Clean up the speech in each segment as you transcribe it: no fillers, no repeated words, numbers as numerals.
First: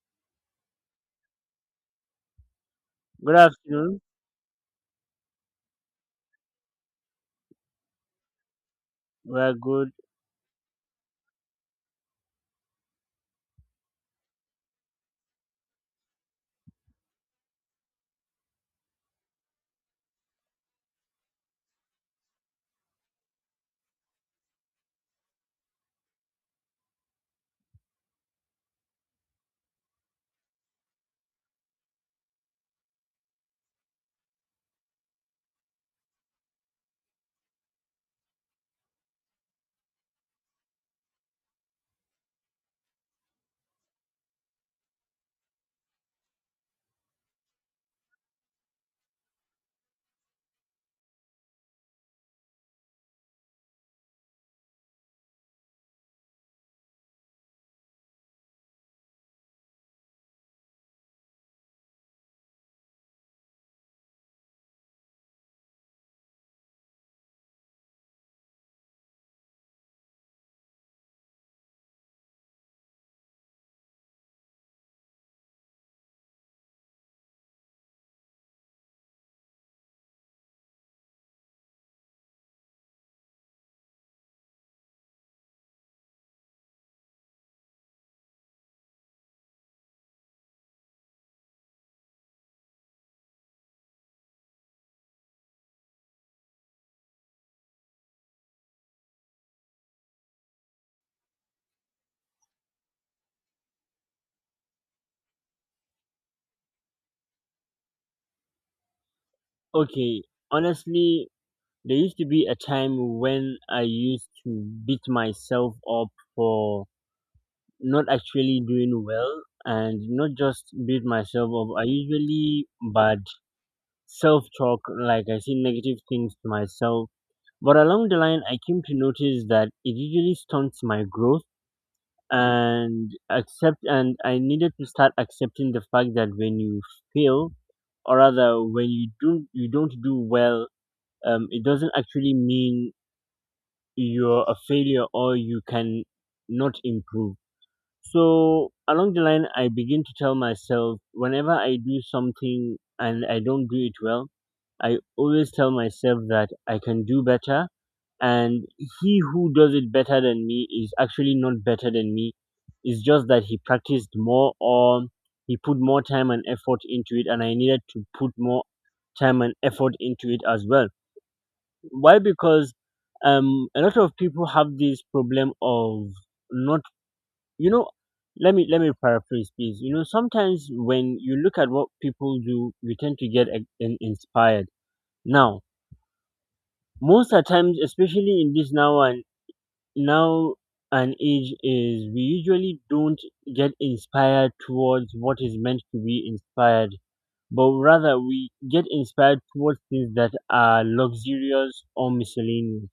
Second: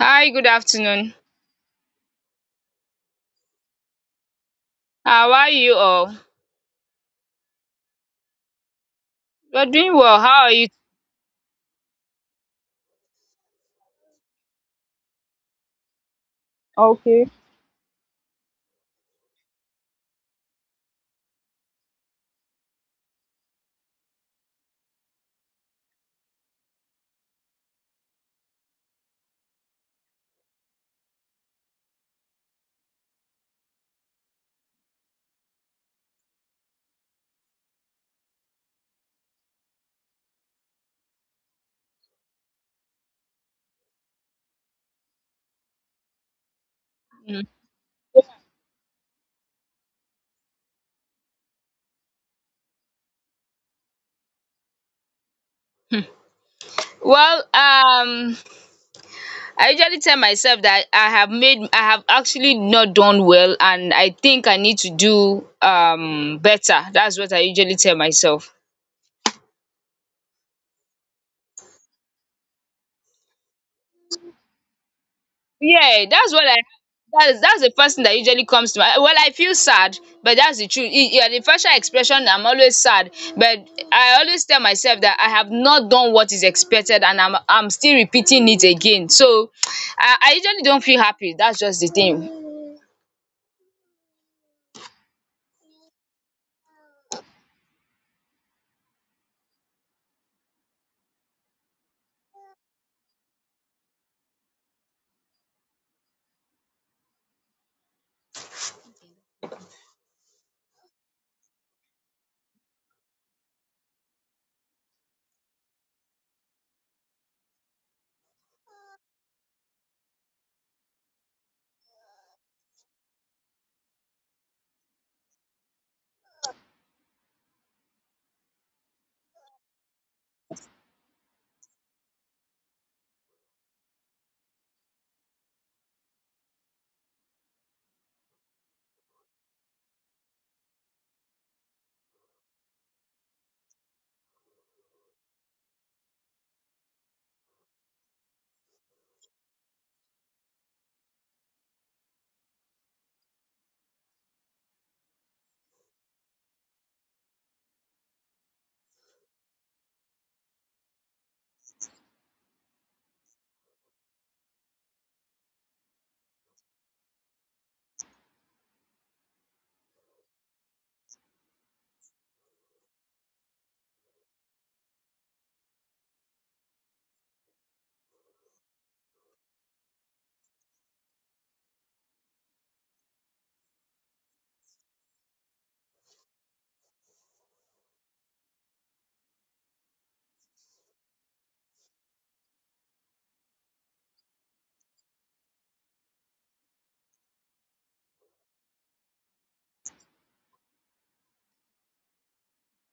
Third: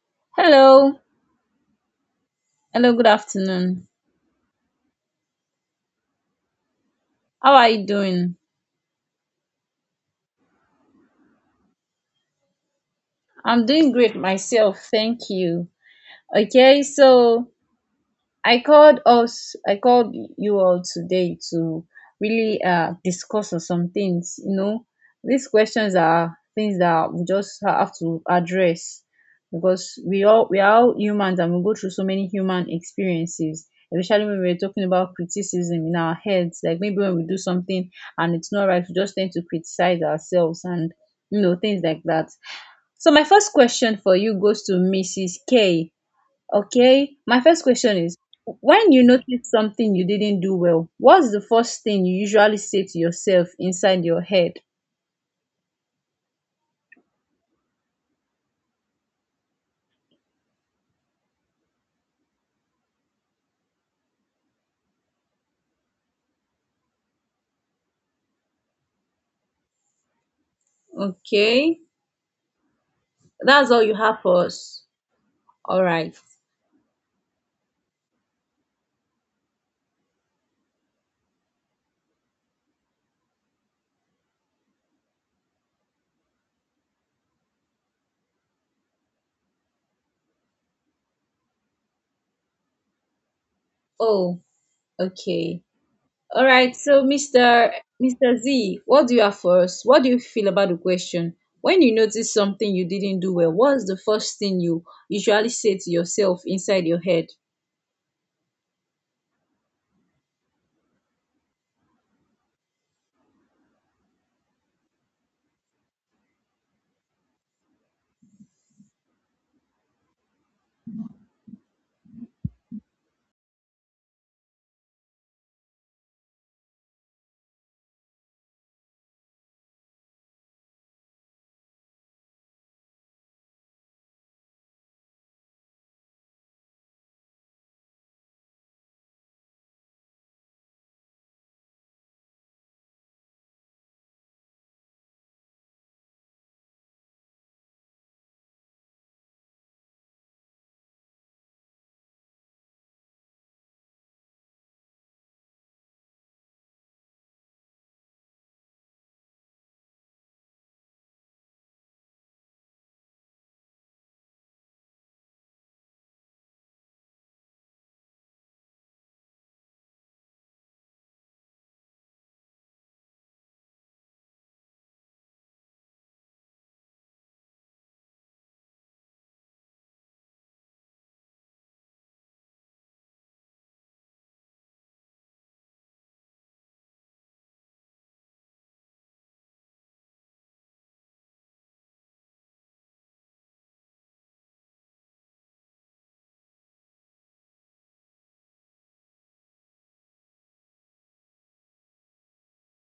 Hi, good Hello. afternoon. Hello, good Good afternoon. afternoon. How are you all? How are you doing? We're You're good. doing well. How are you? I'm doing great myself, thank you. Okay, so I called you all today to really discuss on some things. You know, these questions are things that we just have to address because we are all humans and we go through so many human experiences. Especially when we're talking about criticism in our heads, like maybe when we do something and it's not right, we just tend to criticize ourselves and things like that. So my first question for you goes to Mrs. K. Okay, my Mm. first question is when you notice something you didn't do well, what's the first thing you usually say to yourself inside your head? Well, um, I usually tell myself that I have actually not done well, and I think I need to do better. That's what I usually tell myself. Okay, that's all you have for us. All Yeah, right. that's what I that's the first thing that usually comes to my well, I feel sad, but that's the truth. Yeah, the facial expression, I'm always sad, but I always tell myself that I have not done what is expected, and I'm still repeating it again. So, I usually don't feel happy. That's just the thing. Oh, okay. All right. So, Mr. Z, what do you have for us? What do you feel about the question? When you notice something you didn't do well, what's the first thing you usually say to yourself inside your head? Okay. Honestly, there used to be a time when I used to beat myself up for not actually doing well and not just beat myself up. I usually bad self talk, like I say negative things to myself. But along the line, I came to notice that it usually stunts my growth and accept and I needed to start accepting the fact that when you fail, or rather when you do not, you don't do well, it doesn't actually mean you're a failure or you can not improve. So along the line I begin to tell myself, whenever I do something and I don't do it well, I always tell myself that I can do better, and he who does it better than me is actually not better than me. It's just that he practiced more, or he put more time and effort into it, and I needed to put more time and effort into it as well. Why? Because a lot of people have this problem of not, you know let me paraphrase please. You know, sometimes when you look at what people do you tend to get inspired. Now, most of the times, especially in this now and now an age is, we usually don't get inspired towards what is meant to be inspired, but rather we get inspired towards things that are luxurious or miscellaneous.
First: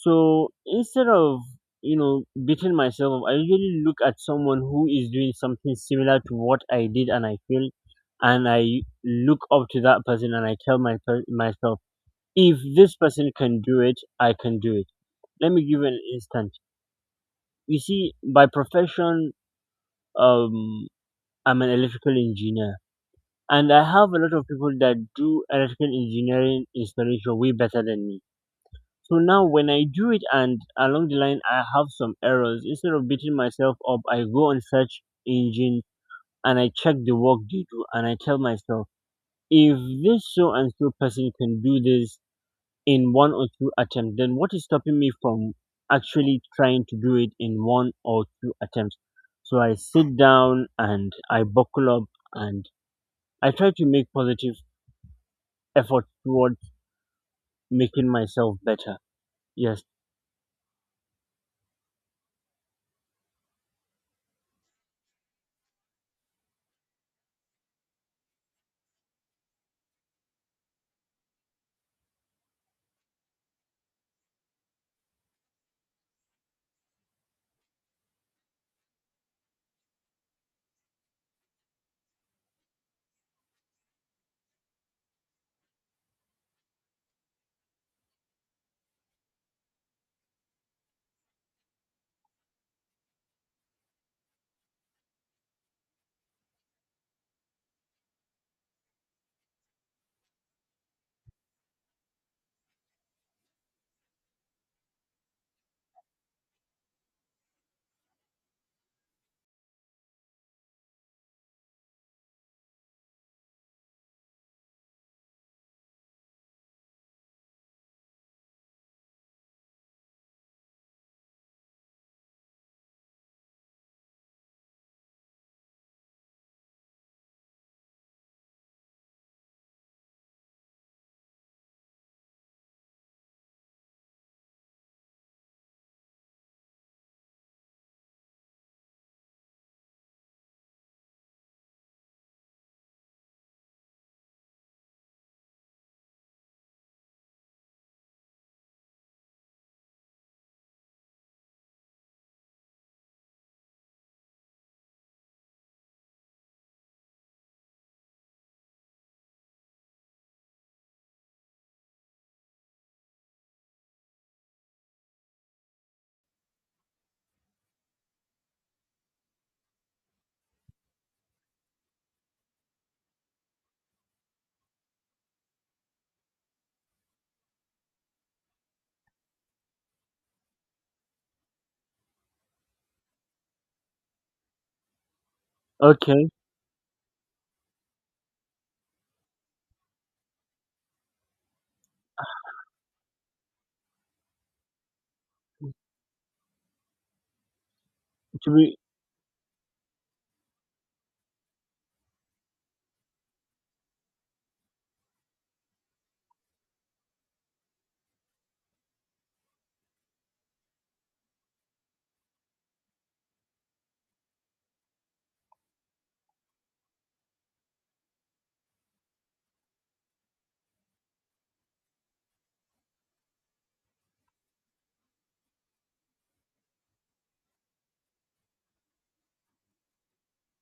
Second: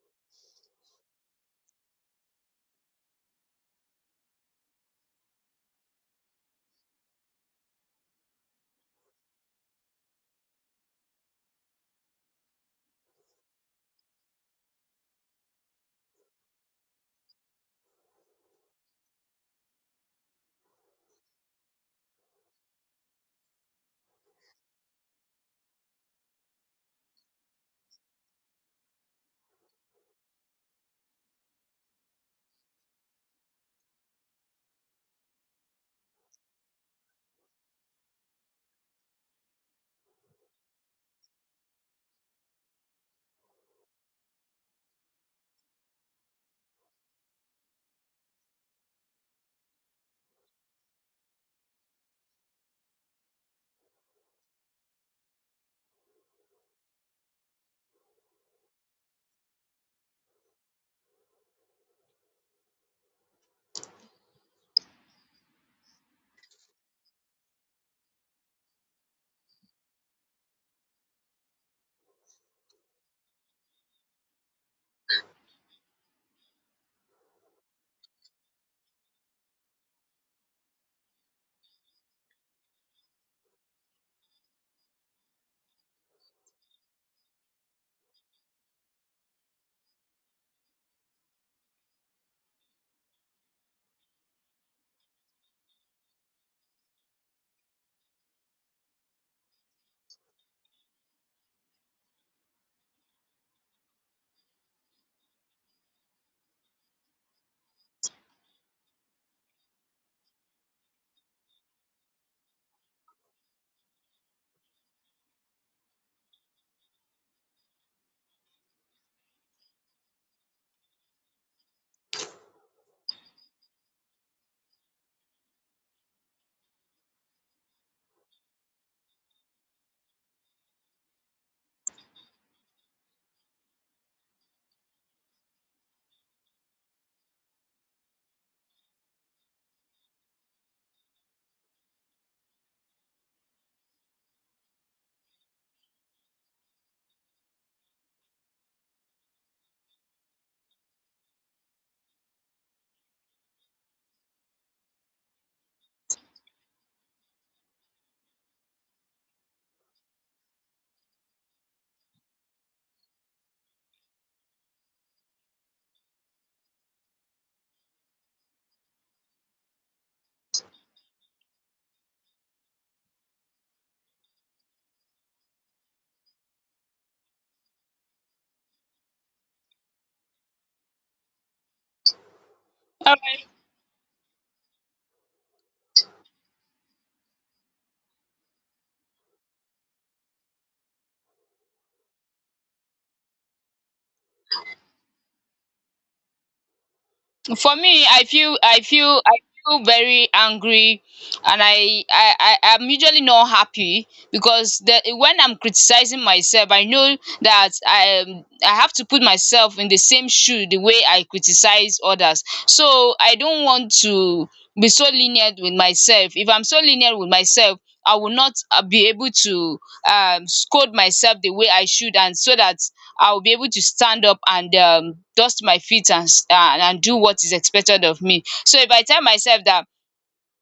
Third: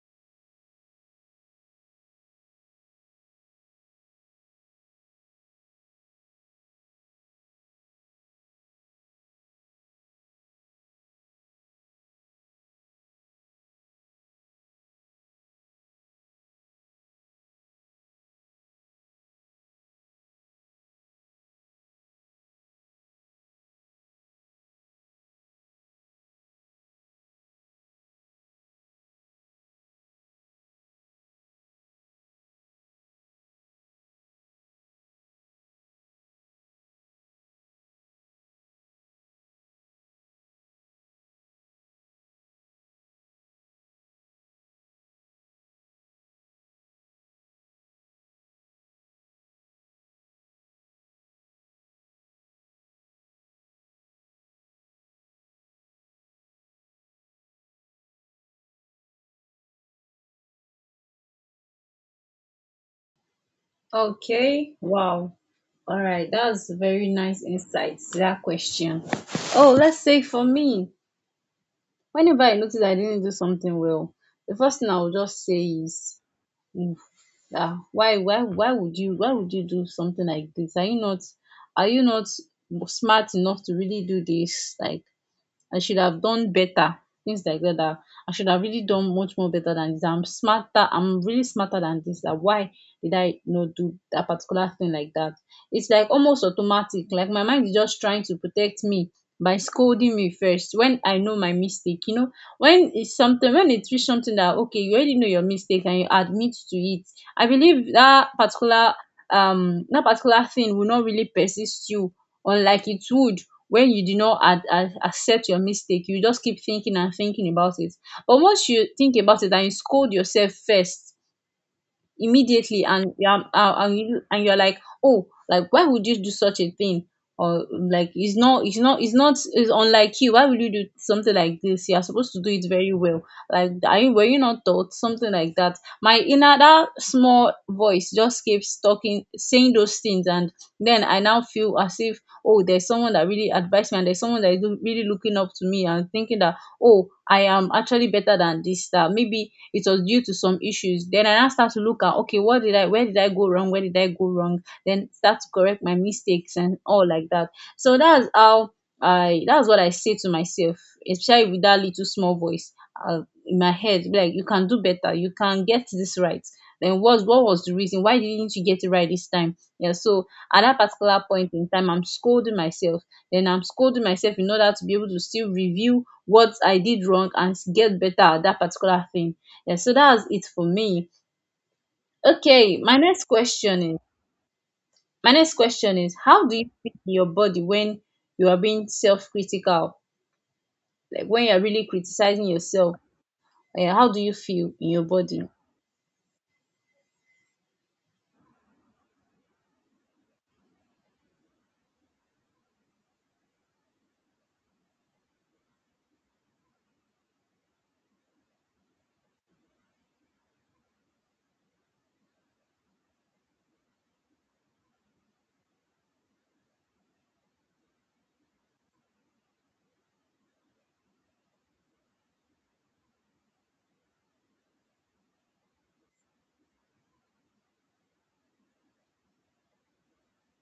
So instead of beating myself up, I usually look at someone who is doing something similar to what I did and I feel, and I look up to that person and I tell myself, if this person can do it, I can do it. Let me give you an instance. You see, by profession, um, I'm an electrical engineer, and I have a lot of people that do electrical engineering installation way better than me. So now, when I do it, and along the line, I have some errors. Instead of beating myself up, I go on search engine and I check the work they do, and I tell myself, if this so and so person can do this in one or two attempts, then what is stopping me from actually trying to do it in one or two attempts? So I sit down and I buckle up and I try to make positive effort towards making myself better. Yes. Okay. Wow. All right, that's very nice insights to that question. Oh, let's say for me, whenever I notice I didn't do something well, the first thing I will just say is, "Oof, ah, why would you do something like this? Are you not smart enough to really do this? Like, I should have done better. Things like that. I should have really done much more better than this. I'm smarter. I'm really smarter than this. That why did I do that particular thing like that? It's like almost automatic. Like my mind is just trying to protect me by scolding me first when I know my mistake. You know, when it's reach something that okay, you already know your mistake and you admit to it. I believe that particular thing will not really persist you unlike it would when you do not accept your mistake. You just keep thinking and thinking about it, but once you think about it and you scold yourself first immediately, and you are and you're like, oh, like, why would you do such a thing, or like, it's not it's not it's not it's unlike you. Why would you do something like this? You're supposed to do it very well. Like, are you, were you not taught something like that? My inner, that small voice just keeps talking, saying those things, and then I now feel as if, oh, there's someone that really advised me, and there's someone that is really looking up to me and thinking that, oh, I am actually better than this, that maybe it was due to some issues. Then I now start to look at, okay, what did I where did I go wrong, then start to correct my mistakes and all like that. So that's how I that's what I say to myself, especially with that little small voice uh, in my head, be like, you can do better, you can get this right. Then what was the reason why didn't you get it right this time? Yeah, so at that particular point in time, I'm scolding myself, then I'm scolding myself in order to be able to still review what I did wrong and get better at that particular thing. Yeah, so that's it for me. Okay, my next question is my next question is, Okay. how do you feel in your body when you are being self-critical? Like when you're really criticizing yourself, eh, how do you feel in your body? For me, i To feel be i feel i feel very angry, and I'm usually not happy because when I'm criticizing myself, I know that I have to put myself in the same shoe the way I criticize others, so I don't want to be so lenient with myself. If I'm so lenient with myself, I will not be able to scold myself the way I should, and so that I will be able to stand up and dust my feet and and do what is expected of me. So if I tell myself that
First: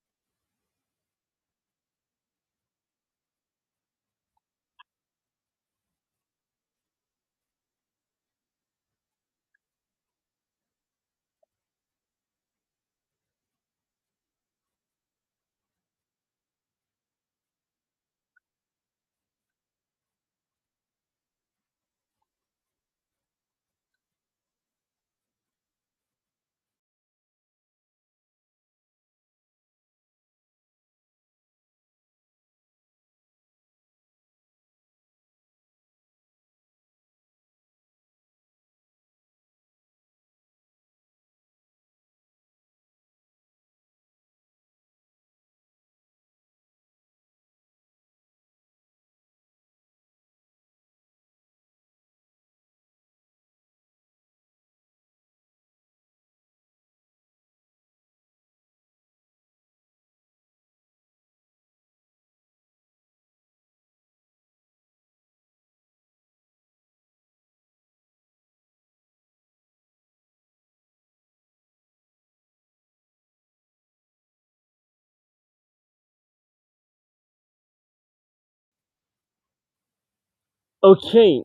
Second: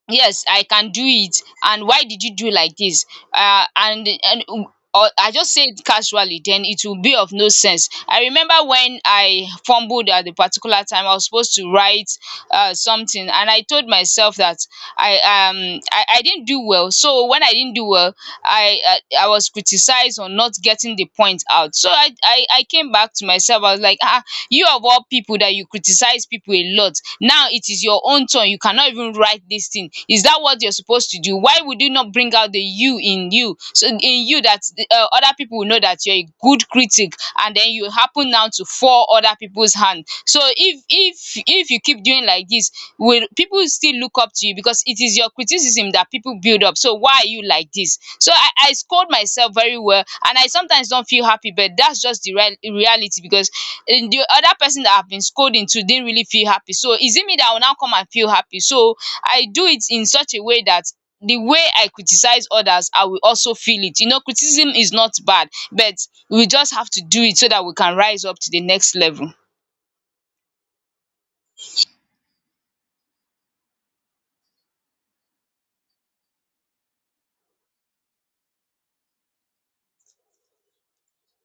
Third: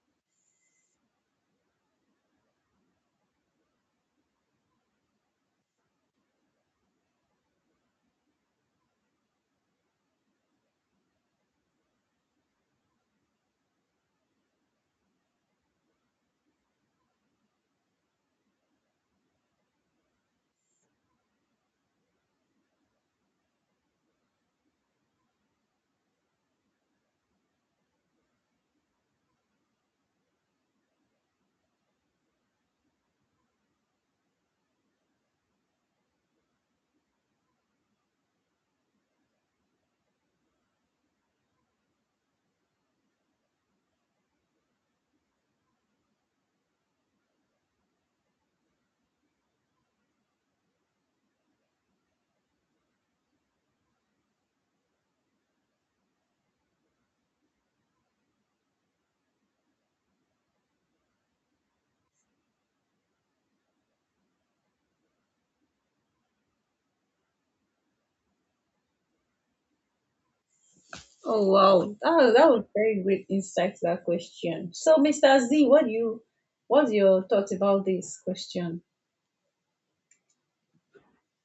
yes I can do it and why did you do like this, and or I just say it casually, then it will be of no sense. I remember when I fumbled at a particular time. I was supposed to write something, and I told myself that I didn't do well. So when I didn't do well, I was criticized on not getting the point out. So I came back to myself. I was like, ah, you of all people that you criticize people a lot, now it is your own turn, you cannot even write this thing. Is that what you're supposed to do? Why would you not bring out the you in you? So in you that other people will know that you're a good critic, and then you happen now to fall other people's hand. So if you keep doing like this, will people still look up to you? Because it is your criticism that people build up. So why are you like this? So I scold myself very well, and I sometimes don't feel happy, but that's just the real reality. Because and the other person that I've been scolding to didn't really feel happy. So is it me that will now come and feel happy? So I do it in such a way that the way I criticize others, I will also feel it. You know, criticism is not bad, but we just have to do it so that we can rise up to the next level. Oh wow, that was very great insight to that question. So, Mr. Z, what do you, what's your thoughts about this question? okay.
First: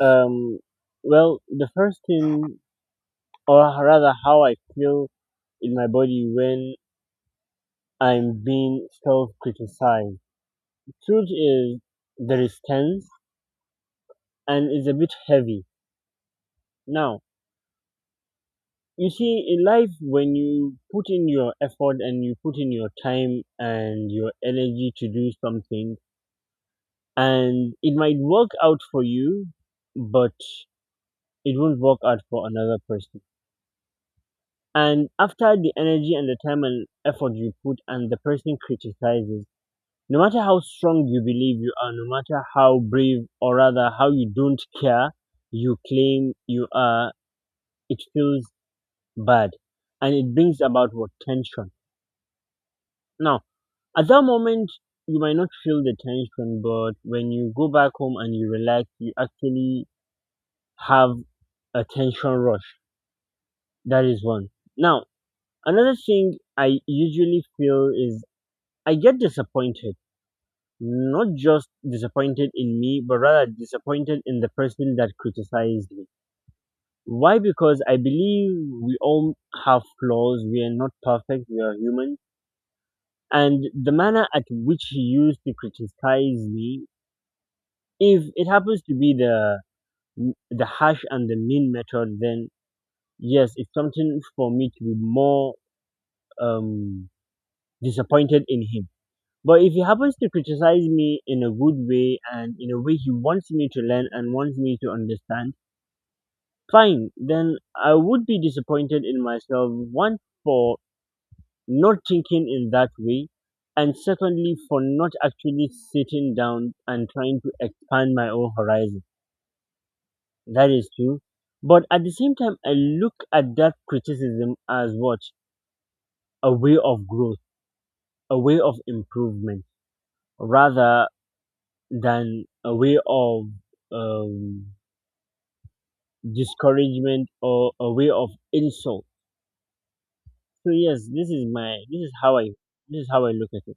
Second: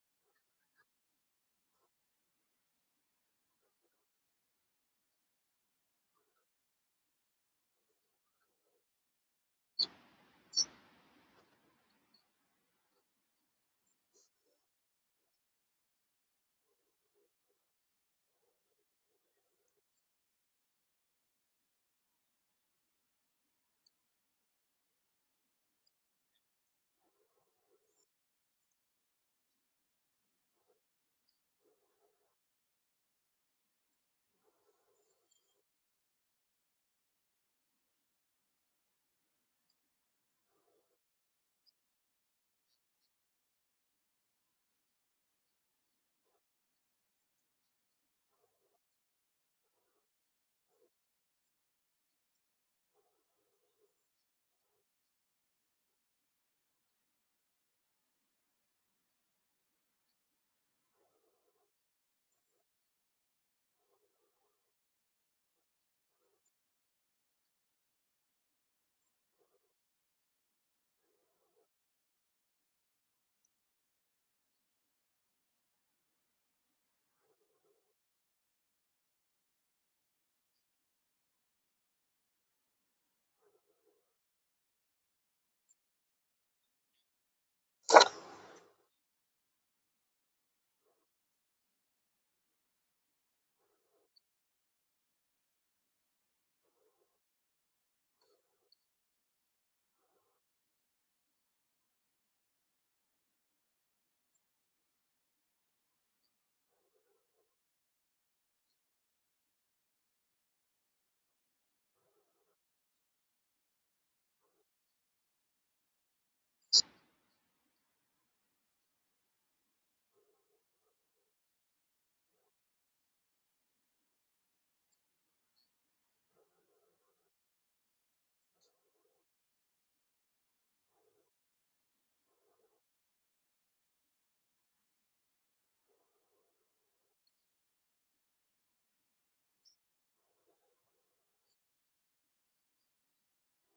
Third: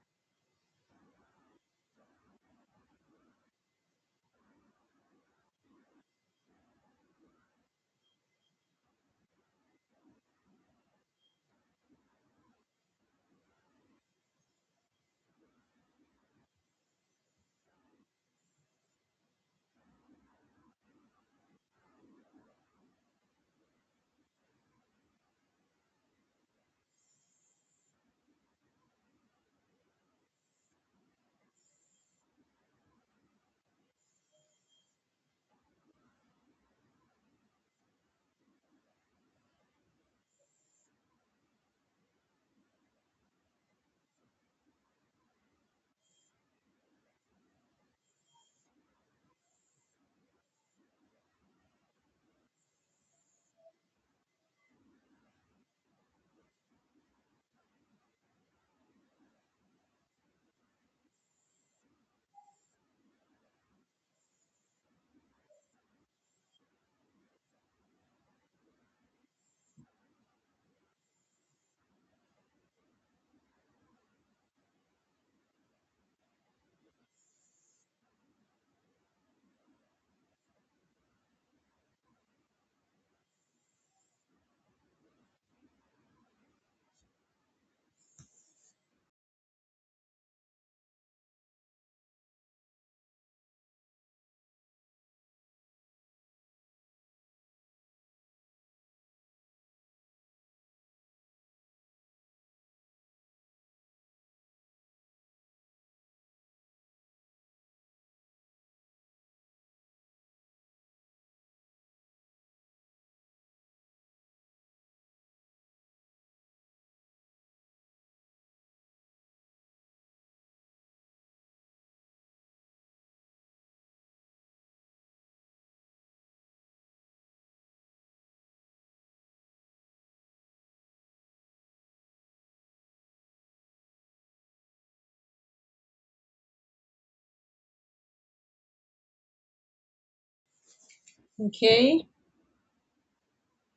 Um well, the first thing, or rather how I feel in my body when I'm being self criticized. Truth is there is tense and it's a bit heavy. Now, you see, in life, when you put in your effort and you put in your time and your energy to do something, and it might work out for you, but it won't work out for another person. And after the energy and the time and effort you put, and the person criticizes, no matter how strong you believe you are, no matter how brave or rather how you don't care you claim you are, it feels bad and it brings about what tension. Now, at that moment, you might not feel the tension, but when you go back home and you relax, you actually have a tension rush. That is one. Now, another thing I usually feel is I get disappointed. Not just disappointed in me, but rather disappointed in the person that criticized me. Why? Because I believe we all have flaws. We are not perfect. We are human. And the manner at which he used to criticize me, if it happens to be the hash and the mean method, then yes, it's something for me to be more um disappointed in him. But if he happens to criticize me in a good way and in a way he wants me to learn and wants me to understand, fine, then I would be disappointed in myself, one, for not thinking in that way, and secondly, for not actually sitting down and trying to expand my own horizon. That is true. But at the same time, I look at that criticism as what? A way of growth, a way of improvement, rather than a way of um, discouragement or a way of insult. So yes, this is my Okay, this is how I look at it.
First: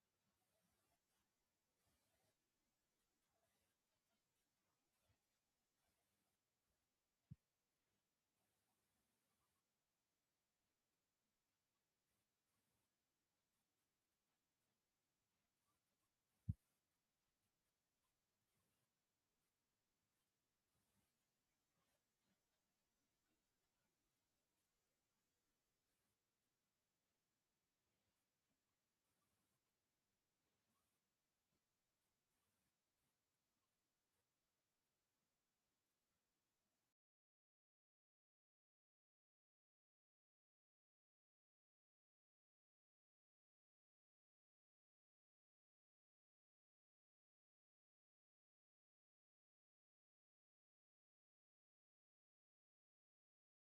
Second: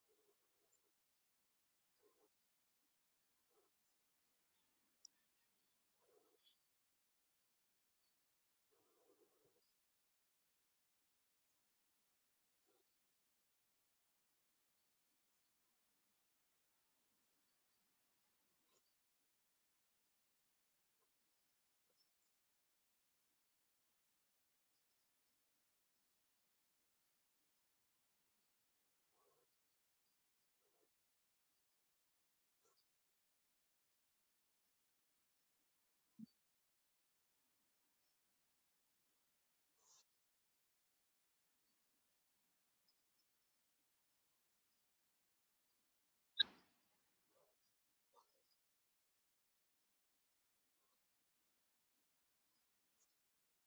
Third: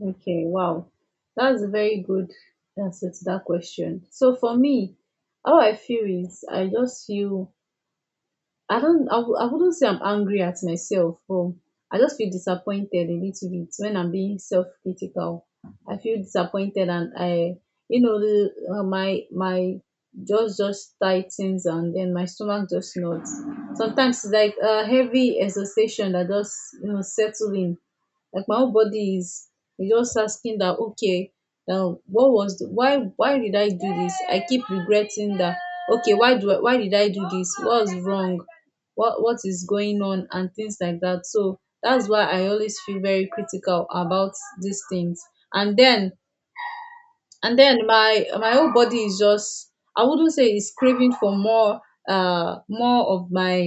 okay, wow. That's a very good answer to that question. So for me, how I feel is I just feel, I wouldn't say I'm angry at myself, but I just feel disappointed a little bit when I'm being self-critical. I feel disappointed, and I, you know, my my jaws just tightens, and then my stomach just knots. Sometimes it's like a heavy exhaustion that just settle in. Like my whole body is just asking that, okay, now what was why did I do this? I keep regretting that. Okay, why did I do this? What's wrong? What is going on and things like that. So that's why I always feel very critical about these things. And then my my whole body is just, I wouldn't say it's craving for more more of my,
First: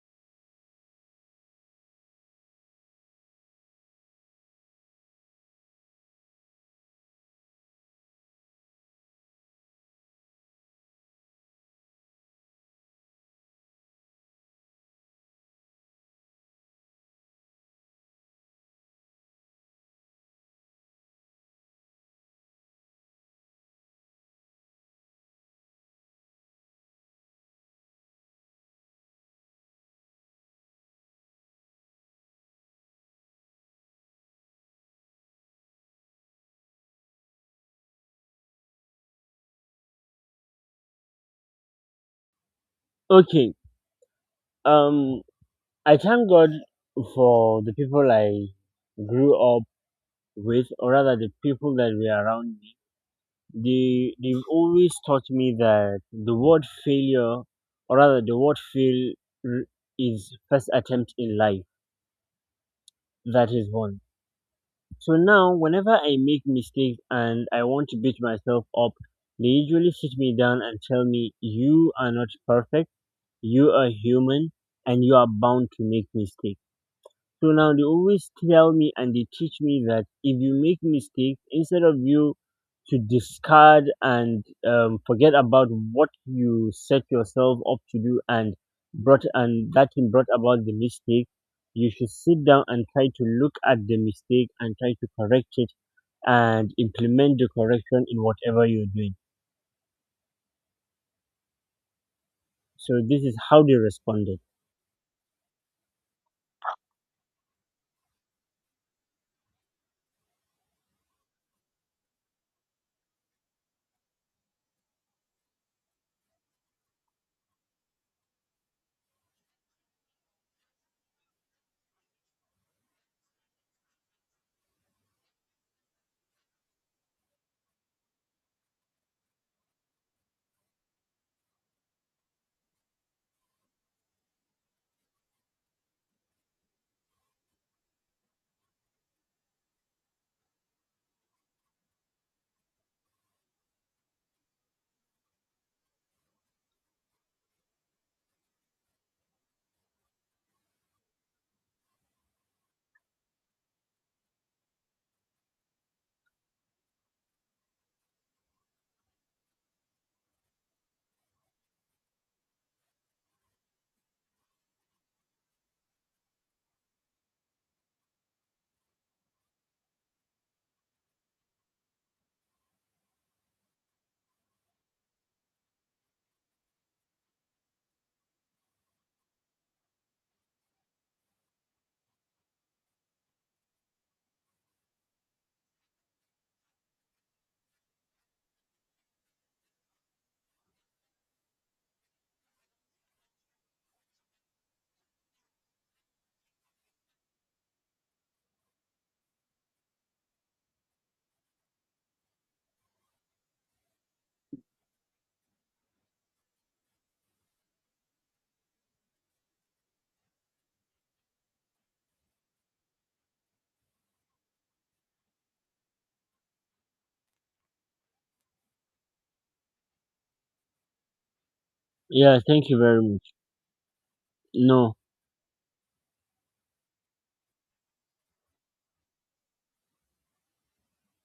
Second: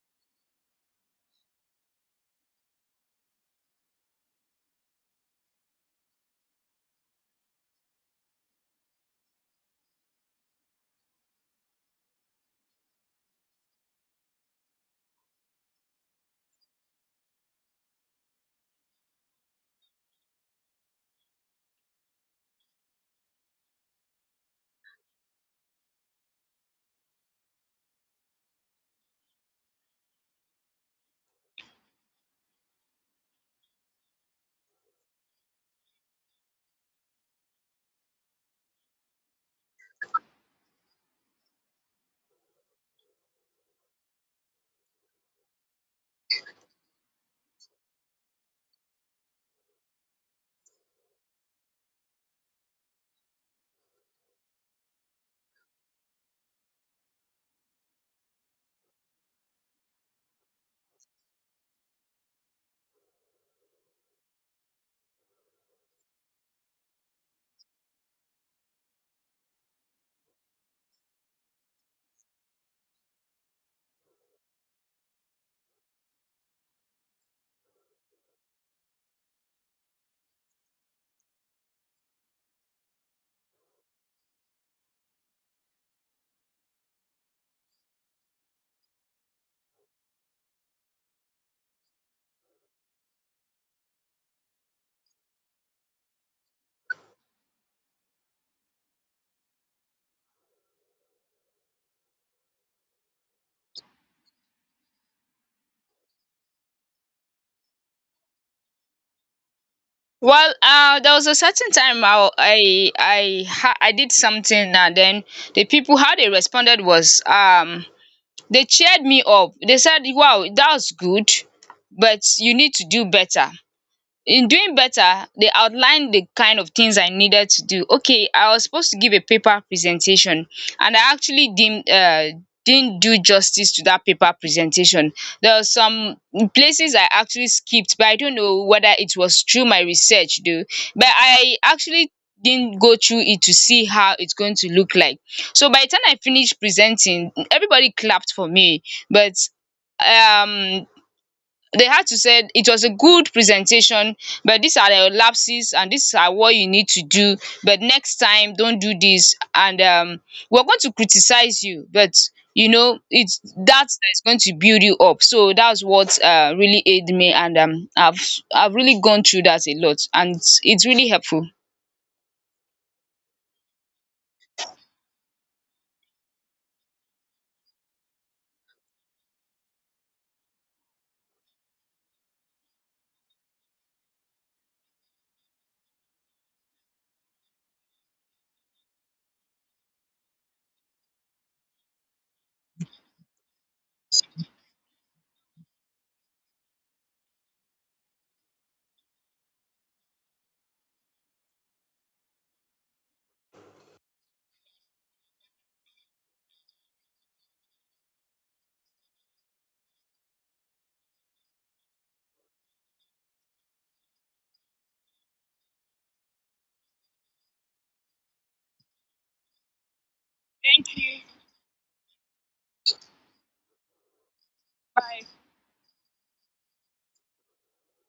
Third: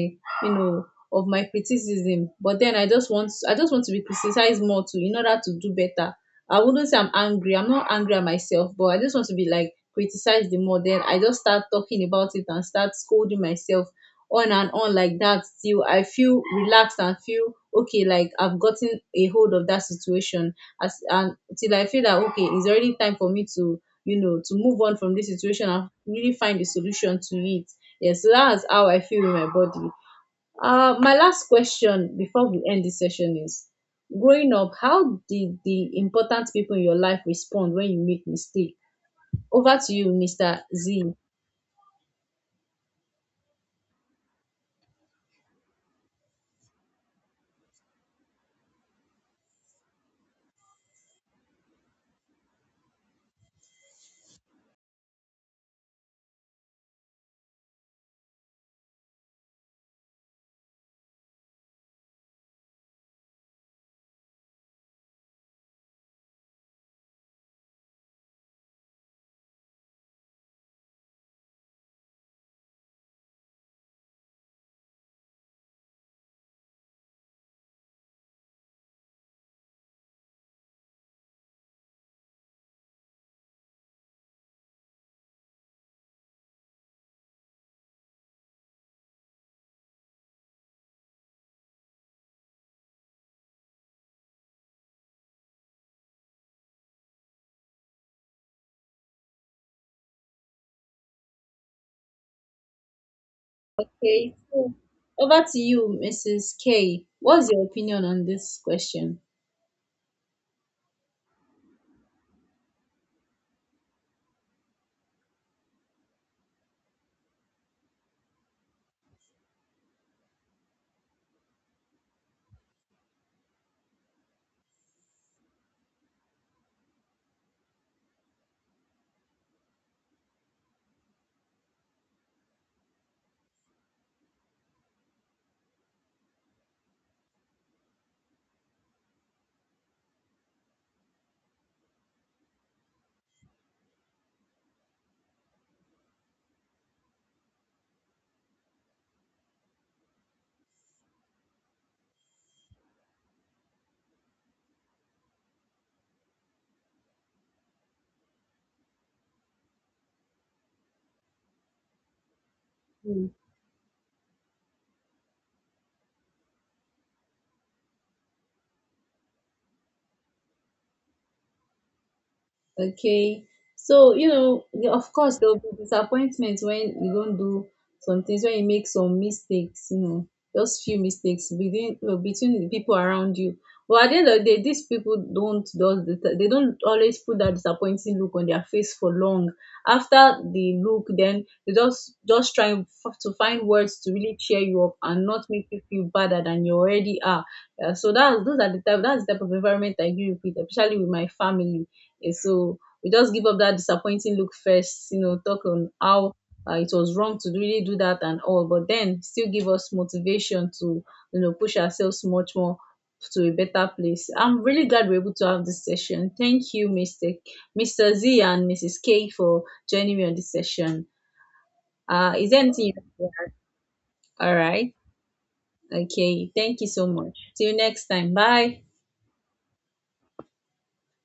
you know, of my criticism, but then I just want to be criticized more too in order to do better. I wouldn't say I'm angry, I'm not angry at myself, but I just want to be like criticized the more, then I just start talking about it and start scolding myself on and on like that, till I feel relaxed and feel okay, like I've gotten a hold of that situation, as and until I feel that, okay, it's already time for me to, you know, to move on from this situation and really find a solution to it. Yes, so that's how I feel in my body. My last question before we end this session is, growing up, how did the important people in your life respond when you make mistake? Over to you, Mr. Z. Okay. Um I thank God for the people I grew up with, or rather the people that were around me. They they've always taught me that the word failure, or rather the word r- is first attempt in life. That is one. So now whenever I make mistakes and I want to beat myself up, they usually sit me down and tell me you are not perfect, you are human, and you are bound to make mistakes. So now they always tell me and they teach me that if you make mistakes, instead of you to discard and forget about what you set yourself up to do and brought and that thing brought about the mistake, you should sit down and try to look at the mistake and try to correct it and implement the correction in whatever you're doing. So this is how they Okay, responded. so over to you, Mrs. K. What's your opinion on this question? Well, there was a certain time I did something, and then the people how they responded was they cheered me up. They said, "Wow, that was good, but you need to do better." In doing better, they outlined the kind of things I needed to do. Okay, I was supposed to give a paper presentation, and I actually didn't do justice to that paper presentation. There were some places I actually skipped, but I don't know whether it was through my research though, but I actually didn't go through it to see how it's going to look like. So by the time I finished presenting, everybody clapped for me, but um they had to say it was a good presentation, but these are the lapses and these are what you need to do. But next time, don't do this, and we're going to criticize you, but you know it's that is going to build you up. So that's what really aided me, and I've really gone through that a lot, and it's really helpful. Okay. So, you know, of course, there'll be disappointments when you don't do some things, when you make some mistakes, you know, just few mistakes within, between the people around you. But at the end of the day, these people don't, they don't always put that disappointing look on their face for long. After the look, then they just try to find words to really cheer you up and not make you feel better than you already are. Yeah, so that those are the type, that's the type of environment I grew up with, especially with my family, and so we just give up that disappointing look first, you know, talk on how it was wrong to really do that and all, but then still give us motivation to, you know, push ourselves much more to a better place. I'm really glad we're able to have this session. Thank you, Mr. Z and Mrs. K for joining me on this Thank session. you. Yeah, Is there thank you anything? very much. You- All right. No. Okay. Thank you so much. See you next time. Bye.